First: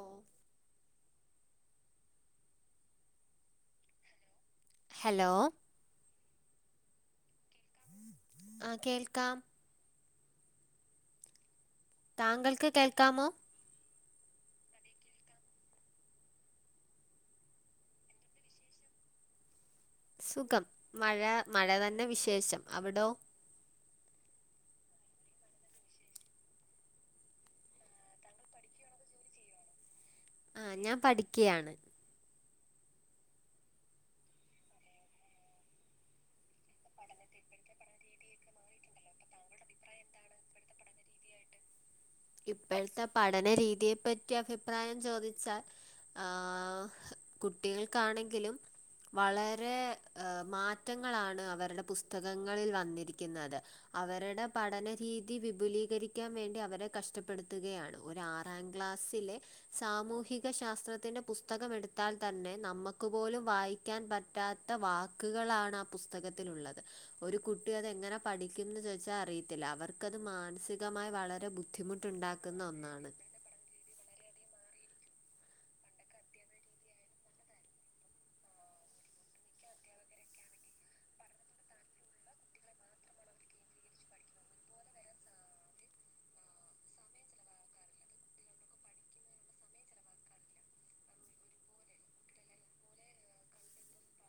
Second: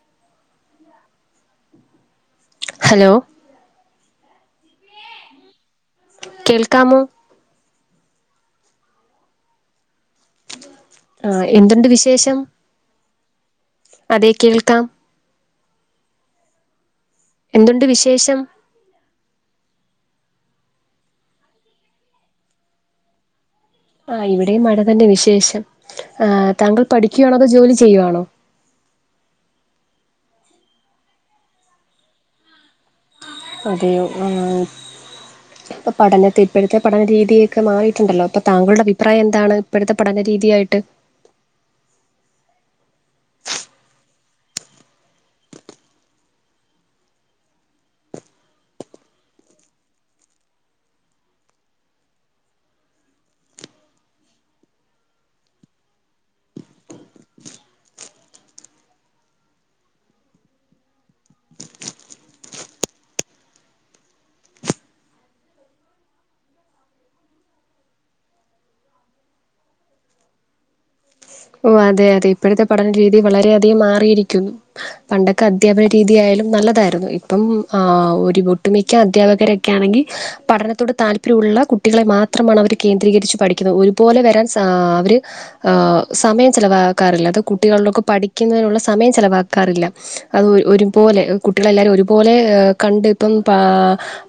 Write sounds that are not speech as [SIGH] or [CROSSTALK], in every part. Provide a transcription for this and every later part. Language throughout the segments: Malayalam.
ഓ ഹലോ ഹലോ കേൾക്കാമോ ആഹ് കേൾക്കാം ആഹ് എന്തുണ്ട് വിശ് താങ്കൾക്ക് കേൾക്കാമോ അതെ കേൾക്കാം എന്തുണ്ട് വിശേഷം സുഖം മഴ മഴ തന്നെ വിശേഷം അവിടോ ആഹ് ഇവിടെയും മഴ തന്നെ വിശേഷം. ആഹ് താങ്കൾ പഠിക്കുവാണോ അതോ ജോലി ചെയ്യുവാണോ ആഹ് ഞാൻ പഠിക്കയാണ് അതെയോ ആഹ് ഇപ്പ പഠനത്തെ ഇപ്പഴത്തെ പഠന രീതിയൊക്കെ മാറീട്ടുണ്ടല്ലോ ഇപ്പ താങ്കളുടെ അഭിപ്രായം എന്താണ് ഇപ്പോഴത്തെ പഠന രീതിയായിട്ട് ഇപ്പോഴത്തെ പഠന രീതിയെ പറ്റി അഭിപ്രായം ചോദിച്ചാൽ ആഹ് കുട്ടികൾക്കാണെങ്കിലും വളരെ അ മാറ്റങ്ങളാണ് അവരുടെ പുസ്തകങ്ങളിൽ വന്നിരിക്ക്ന്നത്. അവരുടെ പഠനരീതി വിപുലീകരിക്കാൻ വേണ്ടി അവരെ കഷ് ഷ്ടപ്പെടുത്തുകയാണ് ഒരു ആറാം ക്ലാസ്സിലെ സാമൂഹിക ശാസ്ത്രത്തിന്റെ പുസ്തകം എടുത്താൽ തന്നെ നമ്മക്ക് പോലും വായി ക്കാൻ പറ്റാത്ത വാക്കുകളാണ് ആ പുസ്തകത്തിലുള്ളത്. ഒരു കുട്ടി അത് എങ്ങനെ പഠിക്കുംന്ന് ചോദിച്ചാൽ അറിയത്തില്ല. അവർക്കത് മാനസികമായി വളരെ ബുദ് ഓ അതെ അതെ ഇപ്പഴത്തെ പഠന രീതി വളരെയധികം മാറിയിരിക്കുന്നു. പണ്ടൊക്കെ അധ്യാപന രീതിയായാലും നല്ലതായിരുന്നു. ഇപ്പം ആഹ് ഒരു ഒട്ടുമിക്ക അധ്യാപകരെ ക്കാണെങ്കി പഠനത്തോട് താല്പര്യുള്ള കുട്ടികളെ മാത്രമാണ് അവർ കേന്ദ്രീകരിച്ച് പഠിക്കുന്നത് ഒരു പോലെ വരാൻ സാ അവര് ആഹ് സമയം ചെലവാക്കാറില്ല അത് കുട്ടികളിലൊക്കെ പഠിക്കുന്നതിനുള്ള സമയം ചെലവാക്കാറില്ല. അത് ഒരുപോലെ കുട്ടികളെല്ലാരും ഒരുപോലെ കണ്ട് ഇപ്പം പാ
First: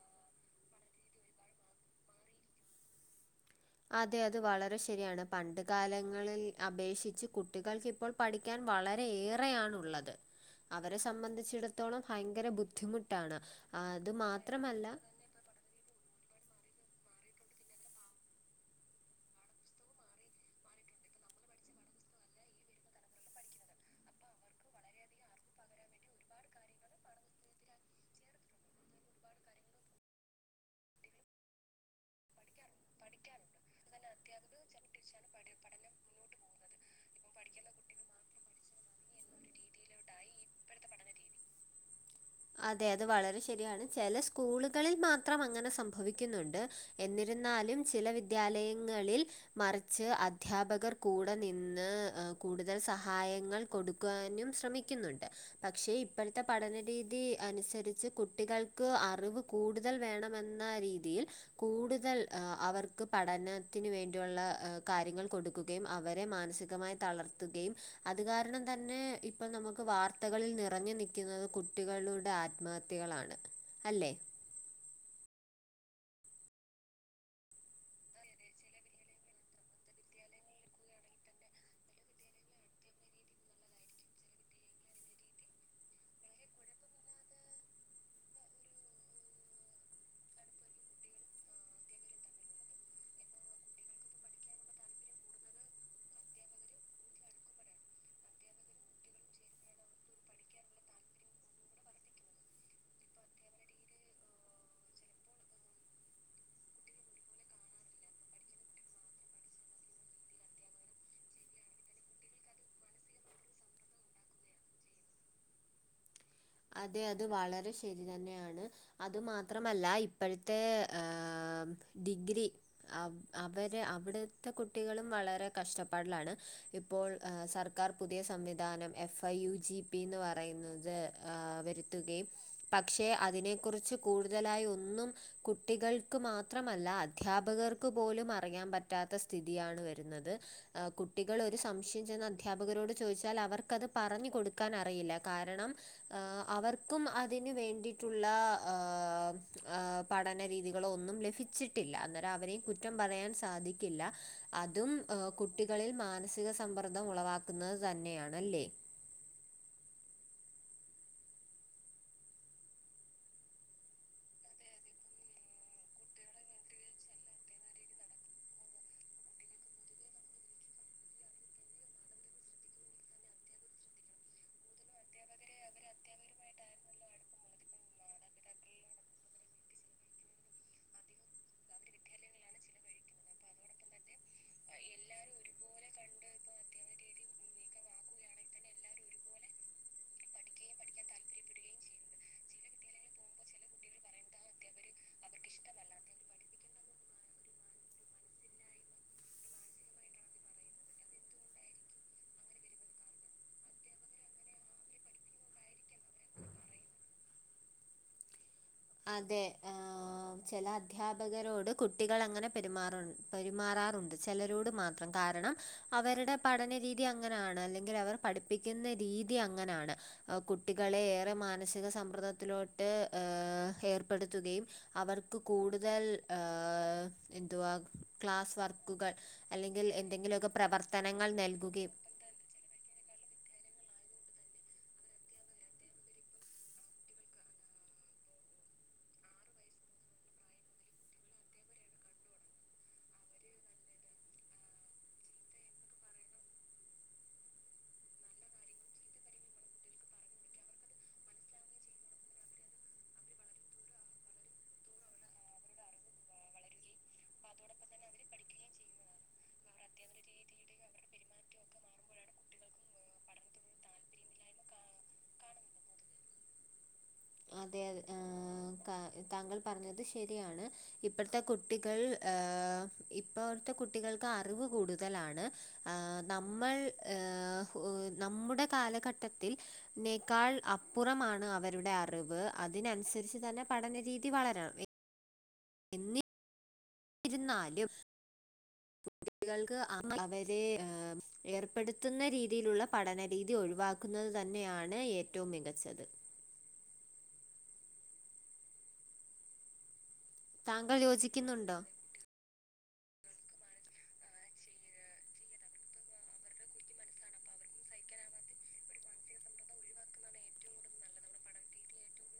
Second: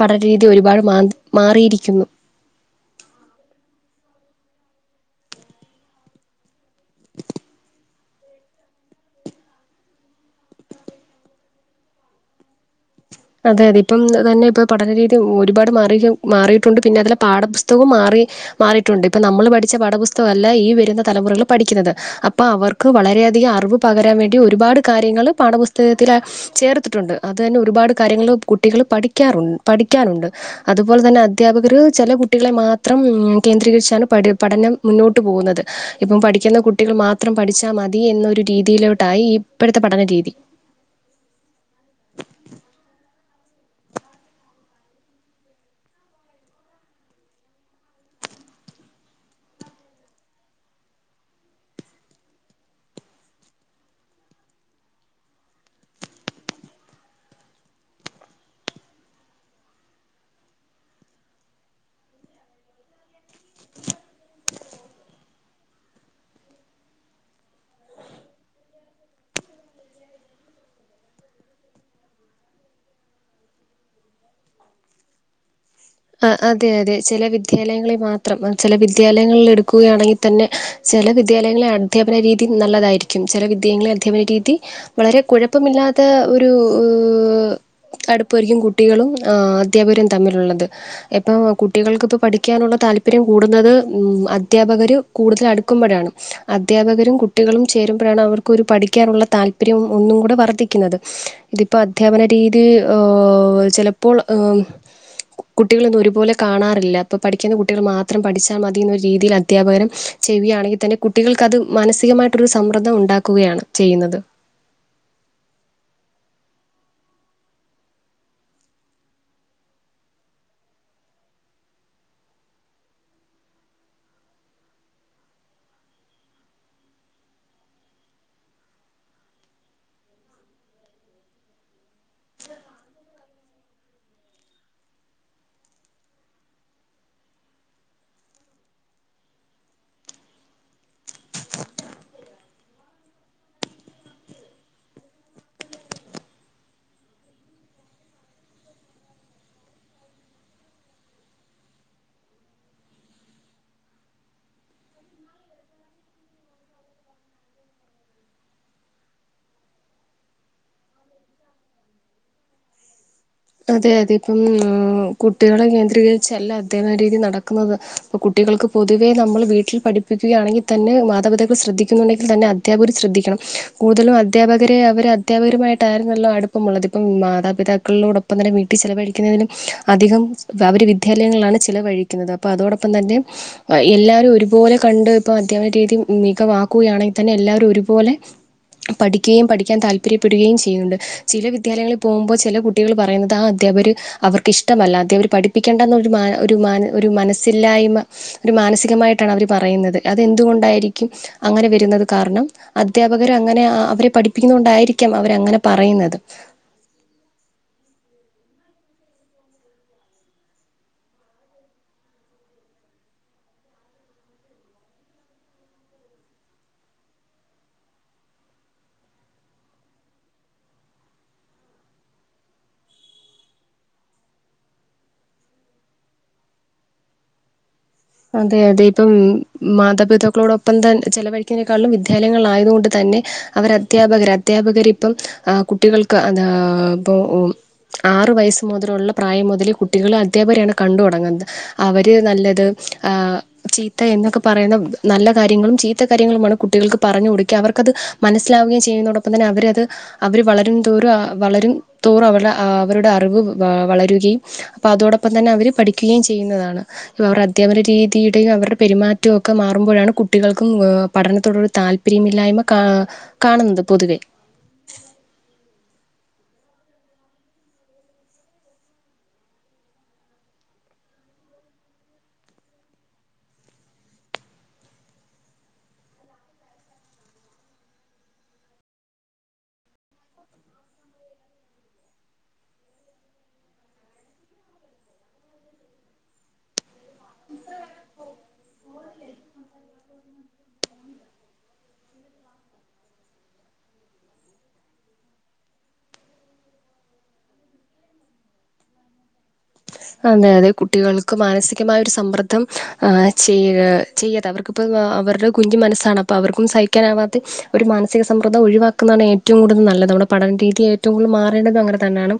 പഠന രീതി ഒരുപാട് മാ മാറിയിരിക്കുന്നു അതെ അത് വളരെ ശരിയാണ് പണ്ട് കാലങ്ങളിൽ അപേക്ഷിച്ച് കുട്ടികൾക്കിപ്പോൾ പഠിക്കാൻ വളര ഏറെയണുള്ളത് അവരെ സംബന്ധിച്ചിടത്തോളം ഭയങ്കര ബുദ്ധിമുട്ട് ട്ടാണ് അതെ അതെ ഇപ്പം അത് തന്നെ ഇപ്പ മാത്രമല്ല പഠനരീതി ഒരുപാട് മാറീത് മാറിയിട്ടുണ്ട് പിന്നതില് പാഠപുസ്തകൊ മാറി. മാറിട്ടുണ്ട് ഇപ്പൊ നമ്മൾ പഠിച്ച പഠപുസ്തകല്ല ഈ വരുന്ന തലമുറകൾ പഠിക്കുന്നത്. അപ്പ അവർക്ക് വളരെയധിക അറവ് പകരാൻ വേണ്ടി ഒരുപാട് കാര്യങ്ങള് പാഠപുസ്തകത്തില ചേർത്തിട്ടുണ്ട് അത് തന്നെ ഒരുപാട് കാര്യങ്ങളിൽ കുട്ടികള് പഠിക്കാറുൺ പഠിക്കാനുണ്ട്. അതുപോലെ തന്നെ അദ്ധ്യാപകർ ചെല കുട്ടികളെ മാത് ത്രം കേന്ദ്രീകരിച്ചാണ് പടി പഠനം മുന്നോട്ട് പോകുന്നത്. ഇപ്പം പഠിക്കുന്ന കുട്ടികൾ മാ ത്രം പഠിച്ചാ മതി എന്നൊരു രീതിയിലോട്ടായി ഇപ്പോഴത്തെ പഠന രീതി. അതെ അത് വളരെ ശരിയാണ്. ചെല സ്കൂളുകളിൽ മാത്രം അങ്ങനെ സംഭവിക്കുന്നുണ്ട്. എന്നിരുന്നാലും ചില വിദ്യാലയങ്ങളിൽ മറിച്ച് അധ്യാപകർ കൂടെ നിന്ന് കൂടുതൽ സഹായങ്ങൾ കൊടുക്കുവാനും ശ്രമിക്കുന്നുണ്ട് പക്ഷേ ഇപ്പോഴ്ത്തെ പഠനരീതി അനുസരിച്ച് കുട്ടികൾക്ക് അറിവ് കൂടുതൽ വേണമെന്ന രീതിയിൽ കൂടുതൽ ആഹ് അവർക്ക് പഠനത്തിന് വേണ്ടിയുള്ള എഹ് കാര്യങ്ങൾ കൊടു കയും അവരെ മാനസികമായി തളർത്തുകയും അത് കാരണം തന്നെ ഇ ഇപ്പ നമുക്ക് വാർത്തകളിൽ നിറഞ്ഞു നിക്കുന്നത് കുട്ടികളുടെ ആത്മഹത്യകളാണ് അല്ലേ? ആഹ് അതെ അതെ ചെല വിദ്യാലയങ്ങളി മാത്രം അചെല വിദ്യാലയങ്ങളിലെടുക്കുകയാണെങ്കി തന്നെ ചെല വിദ്യാലയങ്ങളെ അധ്യപന രീതി നല്ലതായിരിക്കും ചെല വിദ്യായങ്ങളെ അധ്യാപന രീതി വളരെ കുഴപ്പമില്ലാത്ത ഒരു അ് അടുപ്പായിരിക്കും കുട്ടികളും ഏഹ് അധ്യാപകരും തമ്മിലുള്ളത്. ഇപ്പൊ കുട്ടികൾക്ക്പ്പോ പഠിക്കാനുള്ള താല്പര്യം കൂടുന്നത് ഉഹ് അദ്ധ്യാപകര് കൂടുതലടുക്കുമ്പൊഴാണ്. അധ്യാപകരും കുട്ടികളും ചേരുമ്പൊഴാണ് അവർക്കൊരു പഠിക്കാനുള്ള താല്പര്യം ഒന്നും കൂടെ വർദ്ധിക്കുന്നത്. ഇതിപ്പോ അധ്യാപന രീതി ഓഹ് ചെലപ്പോൾ ഏഹ് കുട്ടികളൊന്നും ഒരുപോലെ കാണാറില്ല. അപ്പൊ പഠിക്കുന്ന കുട്ടികൾ മാത്രം പഠിച്ചാ മതി എന്നൊരു രീതീൽ അധ്യാപകരും ചെയ്യാണെങ്കി തന്നെ കുട്ടികൾക്കത് മാനസികമായിട്ടൊരു സമ്മർദ്ദം ഉണ്ടാക്കുകയാണ് ചെയ്യുന്നത്. അതെ അത് വളരെ ശരി തന്നെയാണ്. അതു മാത്രമല്ല ഇപ്പഴ്ത്തെ എഹ് ഡിഗ്രി അവ് അവരെ അവിടുത്തെ കുട്ടികളും വളരെ കഷ്ടപ്പാടിലാണ്. ഇപ്പോൾ എ സർക്കാർ പുതിയ സംവിധാനം F I U G P ന്ന് പറയുന്നത് ആഹ് വരുത്തുകയും പക്ഷെ അതിനെ കുറിച്ച് കൂടുതലായി ഒന്നും കുട്ടികൾക്ക് മാത്രമല്ല അധ്യാപകർക്ക് പോലും അറിയാൻ പറ്റാത്ത സ്ഥിതിയാണ് വരുന്നത്. കുട്ടികൾ ഒരു സംശയ ചെന്ന് അധ്യാപകരോട് ചോയിച്ചാൽ അവർക്കത് പറഞ്ഞു കൊടുക്കാനറിയില്ല കാരണം ആഹ് അവർക്കും അതിന് വേണ്ടിട്ടുള്ള ആഹ് ആഹ് പഠനരീതികളൊന്നും ലഭിച്ചിട്ടില്ല. അന്നരം അവരെയും കുറ്റം പറയാൻ സാധിക്കില്ല. അതും അഹ് കുട്ടികളിൽ മാനസിക സമ്മർദ്ദം ഉളവാക്കുന്നത് തന്നെയാണല്ലേ? അതെ അതെ കും എഹ് കുട്ടികളെ കേന്ദ്രീകരിച്ചല്ല അധ്യാപന രീതി നടക്കുന്നത്. പ്പ കുട്ടികൾക്ക് പൊതുവേ നമ്മൾ വീട്ടിൽ പഠിപ്പിക്കയാണെങ്കി തന്നെ മാതാപിതാക്കൾ ശ്രദ്ധിക്കുന്നുണ്ടെങ്കി തന്നെ അ അധ്യാപകർ ശ്രദ്ധിക്കണം കൂടുതലും അധ്യാപകരെ അവർ അധ്യാപകരുമായിട്ടായിരുന്നല്ലോ അടുപ്പമുള്ളത്. പ്പം മാതാപിതാക്കള്ളോട പ്പങ്ങന്നെ വീട്ടി ചിലവഴിക്കുന്നതിലും അധികം അവർ വിദ്യാലയങ്ങളിലാണ് ചെലവഴിക്കുന്നത് അപ്പോ അതോടൊപ്പം തന്നെ അഹ് എല്ലാരൊരുപോലെ കണ്ട് ഇപ്പ അധ്യാപന രീതി മികവാക്കുകയാണെങ്കി തന്നെ എല്ലാരൊരുപോലെ പഠിക്കുകയും പഠിക്കാൻ താല്പര്യപ്പെടുകയും ചെയ്യുണ്ട്. ചില വിദ്യാലങ്ങളിൽ പോകുമ്പോ ചില കുട്ടികൾ പറയുന്നത് ആ അധ്യാപകര് അവർക്ക് ഇഷ്ടമല്ലാത അവര് പഠിപ്പിക്കേണ്ടന്നൊരു മാന് ഒരുമാന് ഒരു മനസ്സില്ലായ്മ ഒരു മാനസികമായിട്ടാണ് അവര് പറയുന്നത് അതെന്തുകൊണ്ടായിരിക്കും അങ്ങനെ വരുന്നത് കാരണം? അധ്യാപകരങ്ങനെ അ അവരെ പഠിപ്പിക്കുന്ന കൊണ്ടായിരിക്കും അവരങ്ങനെ പറയുന്നത്. അതെ ആഹ് ചെല അദ്ധ്യാപകരോട് കുട്ടികൾ അങ്ങനെ പെരുമാറു പെരുമാറാറുണ്ട്, ചെലരോട് മാത്രം കാരണം. അവരുടെ പഠനരീതി അങ്ങനാണ് അല്ലെങ്കിൽ അവര് പഠിപ്പിക്കുന്ന രീതി അങ്ങനാണ്. കുട്ടികളെ ഏറെ മാനസിക സമ്മർദ്ദത്തിലോട്ട് ഏഹ്. ഏർപ്പെടുത്തുകയും അവർക്ക് കൂടുതൽ ഏഹ് എന്തുവാ. ക്ലാസ് അതെ അതെ ഇപ്പം വർക്കുകൾ അല്ലെങ്കിൽ എന്തെങ്കിലുമൊക്കെ മാതാപിതാക്കളോടൊപ്പം താൻ പ്രവർത്തനങ്ങൾ ചെലവഴിക്കനേക്കാളിലും നൽകുകയും വിദ്യാ വിദ്യാലയങ്ങളായതുകൊണ്ട് തന്നെ അവര് അധ്യാപകർ, അധ്യാപകർ ഇപ്പം ആഹ് കുട്ടികളെ. ക്ക് അതാ ഇപ്പൊ ഓ. ആറു വയസ്സ് മുതലുള്ള പ്രായം മുതലേ കുട്ടികള് അധ്യാപകരെയാണ് കണ്ട് തുടങ്ങുന്നത്. അവര് നല്ലത് ആഹ്. ചീത്ത എന്നൊക്കെ പറയുന്ന നല്ല കാര്യങ്ങളും ചീത്ത കാര്യങ്ങളുമാണ് കുട്ടികൾക്ക് പറഞ്ഞു കൊടുക്കുക അവർക്കാത്. മനസ്സിലാവുകയും ചെയ്യുന്നോടൊപ്പം തന്നെ അവര് അത്. അവര് വളരും തോറും വളരും തോറും ആഹ് അവരുടെ അറിവ് വളരുകയും. അപ്പൊ അതോടൊപ്പം തന്നെ അവര് പഠിക്കുകയും ചെയ്യുന്നതാണ് ഇവര്. അധ്യാപന രീതിയുടെയും അവരുടെ പെരുമാറ്റവും ഒക്കെ മാറുമ്പോഴാണ് കുട്ടികൾക്കും പഠനത്തോടൊരു താല്പര്യം. താല്പര്യമില്ലായ്മ കാ കാണുന്നത്, പൊതുവെ. അതെ അതെ ആഹ് കാ താങ്കൾ പറഞ്ഞത് ശരിയാണ്. ഇപ്പോഴത്തെ കുട്ടികൾ ഏഹ് ഇപ്പോഴത്തെ കുട്ടികൾക്ക് അറിവ് കൂടുതലാണ്. ആഹ് നമ്മൾ ഏഹ് നമ്മുടെ കാലഘട്ടത്തിൽ. നേക്കാൾ അപ്പുറമാണ് അവരുടെ അറിവ്, അതിനനുസരിച്ച് തന്നെ പഠനരീതി വളരണം. എന്നീ ഇരുന്നാലും കുട്ടികൾക്ക് അവരെ ഏർപ്പെടുത്തുന്ന രീതിലുള്ള പഠനരീതി ഒഴിവാക്ക ക്കുന്നത് തന്നെയാണ് ഏറ്റവും മികച്ചത്. അതെ അതെ താങ്കൾ കുട്ടികൾക്ക് യോജിക്കുന്നുണ്ടോ മാനസികമായൊരു സമ്മർ ദ്ധം ചെയ്യ് ചെയ്യാതെ അവർക്കിപ്പം അവരുടെ കുഞ്ഞി മനസ്സാണ് അപ്പം അവർക്കും സഹി ക്കാനാവാത്ത ഒരു മാനസിക സമ്മർദ്ദം ഒഴിവാക്കുന്നാണ് ഏറ്റവും കൂടുതൽ നല്ലത് നമ്മുടെ പഠനരീതിയെ. ഏറ്റവും കൂടുതൽ മാറേണ്ടതും അങ്ങനെ തന്നെയാണ്,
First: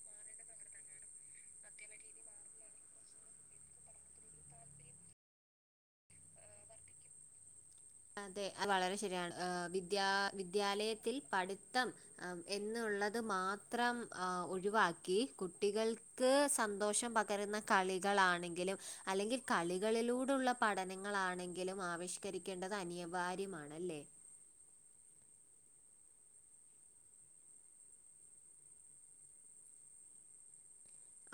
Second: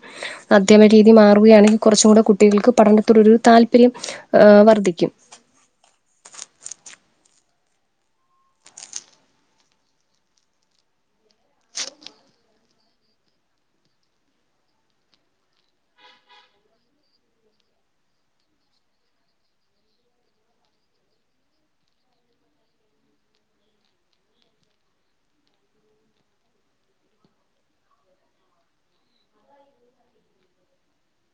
അധ്യാപനരീതി മാറുകയാണെങ്കിൽ കൊറച്ചുക്കൂടി കു കുട്ടികൾക്ക് പഠനത്തോട് ഒരു താല്പര്യം ആഹ് വർദ്ധിക്കും. അതെ അത് വളരെ ശരിയാണ്, ഏഹ് വിദ്യാ വിദ്യാലയത്തിൽ പഠിത്തം. ആഹ് എന്നുള്ളത് മാത്രം ആഹ് ഒഴിവാക്കി കുട്ടികൾ. ക്ക് സന്തോഷം പകരുന്ന കളികളാണെങ്കിലും അല്ലെങ്കിൽ കളികളിലൂടെയുള്ള. പഠനങ്ങളാണെങ്കിലും ആവിഷ്കരിക്കേണ്ടത് അനിവാര്യമാണ് അല്ലേ.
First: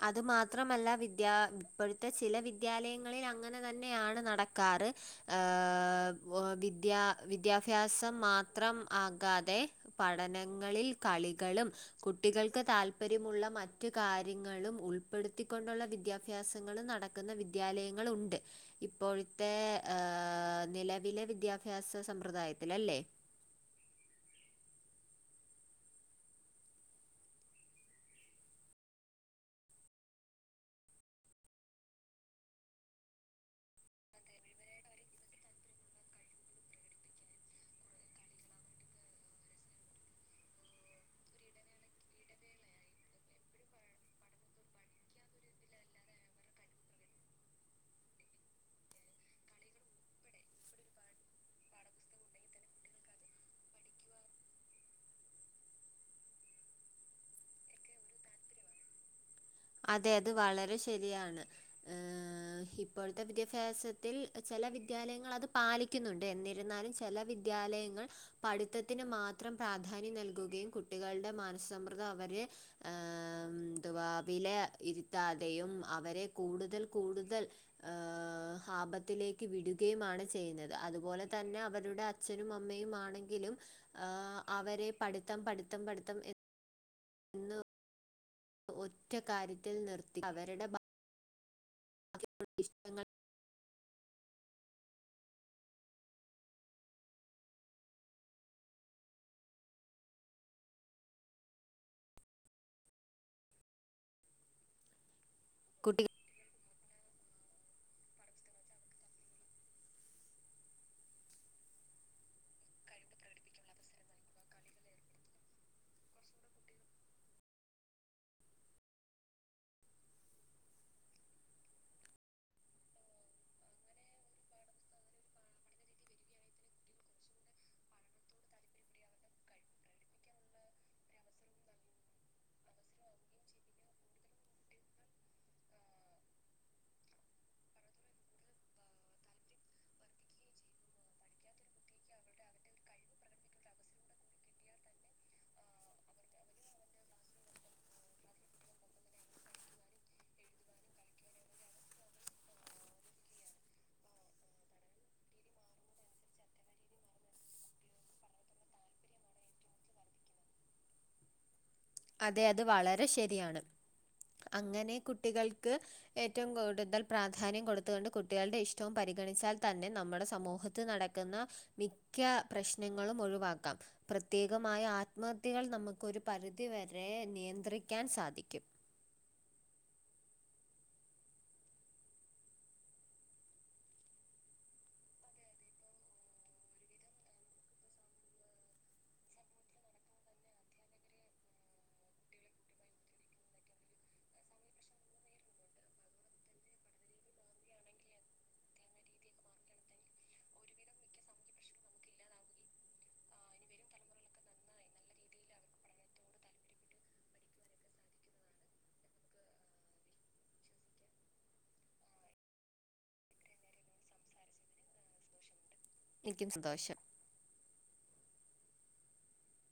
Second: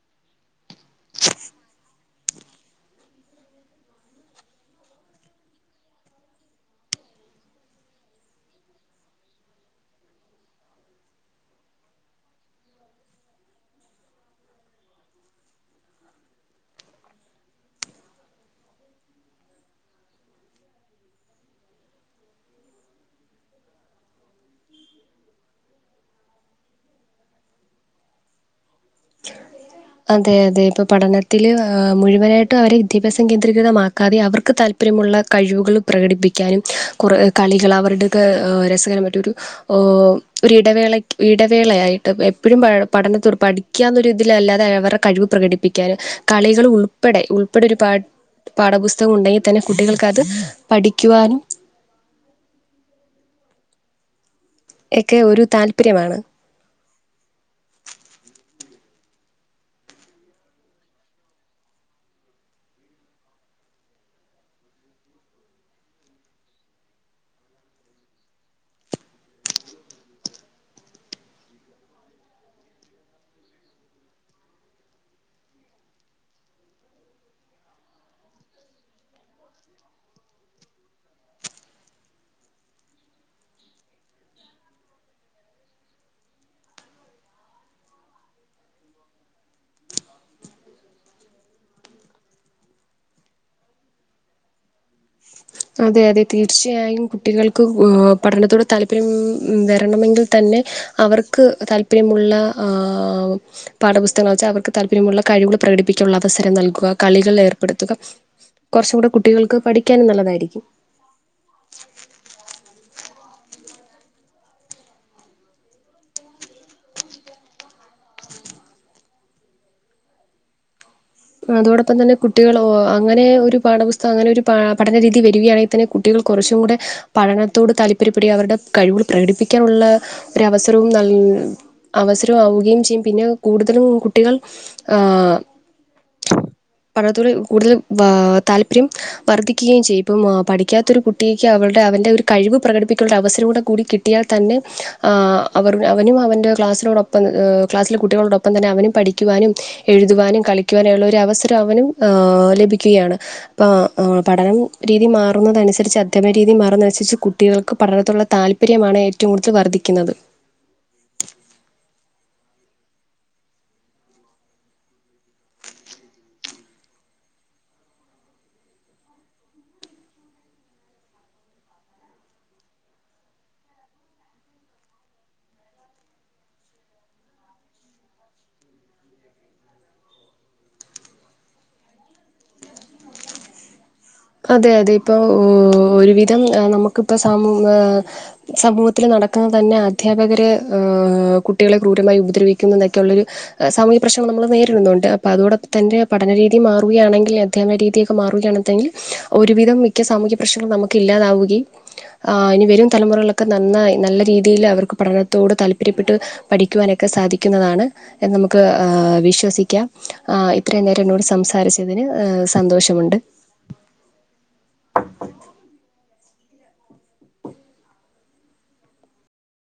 അതു മാത്രമല്ല വിദ്യാ ഇപ്പഴത്തെ ചില വിദ്യാലയങ്ങളിൽ അങ്ങനെ തന്നെയാണ് നട ക്കാറ് ഏഹ് വോ വിദ്യാ വിദ്യാഭ്യാസം മാത്രം ആകാതെ. പഠനങ്ങളിൽ കളികളും കുട്ടികൾക്ക് താല്പര്യമുള്ള മറ്റ് കാര്യ ങ്ങളും ഉൾപ്പെടുത്തിക്കൊണ്ടുള്ള വിദ്യാഭ്യാസങ്ങളും നടക്കുന്ന വിദ്യാലയങ്ങളുണ്ട്. ഇപ്പോഴത്തെ ആഹ് നിലവിലെ വിദ്യാഭ്യാസ സമ്പ്രദായത്തിൽ അല്ലേ. അതെ അതെ ഇപ്പൊ പഠനത്തില് മുഴുവനായിട്ടും അവരെ വിദ്യാഭ്യസം കേന്ദ്രീകൃതമാക്കാതെ അവർക്ക് താല്പ പ്പര്യമുള്ള കഴിവുകൾ പ്രകടിപ്പിക്കാനും, കുറെ കളികൾ അവരുടെത് രസകരമായിട്ട് ഒരു. ഓ ഒരു ഇടവേള ഇടവേളയായിട്ട് എപ്പോഴും പ പഠനത്തോട് പഠിക്കാന്നൊരു ഇതിലല്ലാതെ. തെ അവരുടെ കഴിവ് പ്രകടിപ്പിക്കാന്, കളികൾ ഉൾപ്പെടെ ഉൾപ്പെടെ ഒരുപാട്. പാഠപുസ്തകം ഉണ്ടെങ്കിൽ തന്നെ കുട്ടികൾക്ക് അത് പഠിക്കുവാനും. എക്കെ ഒരു താല്പര്യമാണ്. അതെ അത് വളരെ ശരിയാണ്. ഏഹ് ഇപ്പോഴത്തെ വിദ്യാഭ്യാസത്തിൽ ചെല വിദ്യാലയങ്ങൾ അത് പാലി ക്കുന്നുണ്ട് എന്നിരുന്നാലും ചെല വിദ്യാലയങ്ങൾ. പഠിത്തത്തിന് മാത്രം പ്രാധാന്യം നൽകുകയും കുട്ടികളുടെ മാനസിസമ്മർദ്ദം അവര്. ഏഹ് എന്തുവാ. വില ഇരുത്താതെയും അവരെ കൂടുതൽ കൂടുതൽ. ഏഹ് ആപത്തിലേക്ക് വിടുകയുമാണ് ചെയ്യുന്നത്, അതുപോലെ തന്നെ അവരുടെ അച്ഛ അച്ഛനും അമ്മയും ആണെങ്കിലും അവരെ പഠിത്തം പഠിത്തം പഠിത്തം എ ന്ന ഒറ്റ കാര്യത്തിൽ നിർത്തി അവരുടെ അ ഇഷ്ടങ്ങൾ അതെ അതെ തീർച്ചയായും കുട്ടികൾക്ക് പഠനത്തോട് താല്പര്യം വരണമെങ്കിൽ തന്നെ അവർക്ക് താല്പര്യമുള്ള പാഠപുസ്തകങ്ങള് വെച്ചാൽ അവർക്ക് താല്പര്യമുള്ള കഴിവുകൾ കുട്ടികൾ പ്രകടിപ്പിക്കാനുള്ള അവസരം നൽകുക കളികൾ ഏർ ടുത്തുക കുറച്ചും കൂടെ കുട്ടികൾക്ക് പഠിക്കാനും നല്ലതായിരിക്കും [INAUDIBLE] അതോടൊപ്പം തന്നെ കുട്ടികൾ അങ്ങനെ ഒരു പാഠപുസ്തകം അങ്ങനെ ഒരു പഠനരീതി വരികയാണെ തന്നെ കുട്ടികൾ കുറച്ചും കൂടെ പഠനത്തോട് താല്പര്യപ്പെടുകയും അവരുടെ കഴിവുകൾ പ്രകടിപ്പിക്കാനുള്ള ഒരവസരവും ന അവസരവും ആവുകയും ചെയ്യും പിന്നെ കൂടുതലും കുട്ടികൾ ആഹ് പഠനത്തോട് കൂടുതൽ താല്പര്യം വർദ്ധിക്കുകയും ചെയ്യും ഇപ്പ പഠിക്കാത്തൊരു കുട്ടിക്ക് അവളുടെ അവന്റെ ഒരു ഒരു കഴിവ് പ്രകടിപ്പിക്കാനൊരു അവസരം കൂടെ കൂടി കി കിട്ടിയാൽ തന്നെ അവർ അവനും അവന്റെ ക്ലാസിനോടൊപ്പം ക്ലാസ്സിലെ കുട്ടികളോടൊ പ്പം തന്നെ അവനും പഠിക്കുവാനും എഴുതുവാനും കളിക്കുവാനും ഉള്ള ഒരു അവസരം അവനും ലഭിക്കുകയാണ് ഇപ്പം പഠനം രീതി മാറുന്നതനുസരിച്ച് അധ്യയന രീതി മാറുന്നനുസരിച്ച് കുട്ടികൾക്ക് പഠനത്തിലുള്ള താ ല്പര്യമാണ് ഏറ്റവും കൂടുതൽ വർദ്ധിക്കുന്നത് അതെ അത് വളരെ ശരിയാണ് അങ്ങനെ കുട്ടികൾക്ക് ഏറ്റവും കൂടുതൽ പ്രാധാന്യം കൊടുത്തുകൊണ്ട് കുട്ടികളുടെ ഇഷ്ടവും പരിഗണിച്ചാൽ തന്നെ നമ്മുടെ സമൂഹ ത്തിൽ നടക്കുന്ന മിക്ക പ്രശ്നങ്ങളും ഒഴിവാക്കാം പ്രത്യേകമായ ആത്മഹത്യകൾ നമുക്ക് ഒരു പരിധിവരെ നിയന്ത്രിക്കാൻ സാധിക്കും അതെ അതെ ഇപ്പൊ ഒരു വിധം നമുക്കിപ്പ സമൂഹ ഏ സമൂഹത്തിൽ നടക്കുന്നത് തന്നെ അദ്ധ്യാപകര് കുട്ടികളെ ക്രൂരമായി ഉപദ്രവിക്കുന്നതൊക്കെ ഒള്ളൊരു സാമൂഹ്യ പ്രശ്നങ്ങനങ്ങൾ നമ്മള് നേരിടുന്നുണ്ട് അപ്പൊ അതോടൊപ്പം തന്റെ പഠനരീതി മാറുകയാണെങ്കിൽ അദ്ധ്യായന രീതിയൊക്കെ മാറുകയാണെന്നെങ്കില് ഒരുവിധം മിക്ക സാമൂഹ്യ പ്രശ്നങ്ങൾ നമുക്ക് ഇല്ലാതാവുകയും ആഹ് ഇനി വരും തലമുറകളൊക്കെ നന്നായി നല്ല രീതിയിൽ അവർക്ക് പഠനത്തോട് താല്പര്യപ്പെട്ട് പഠിക്കുവാനൊക്കെ സാധിക്കുന്നതാണ് എന്ന് നമുക്ക് വിശ്വസിക്കാം ആഹ് ഇത്രയും നേരം എന്നോട് സംസാരിച്ചതിന് സന്തോഷമുണ്ട് എനിക്കും സന്തോഷം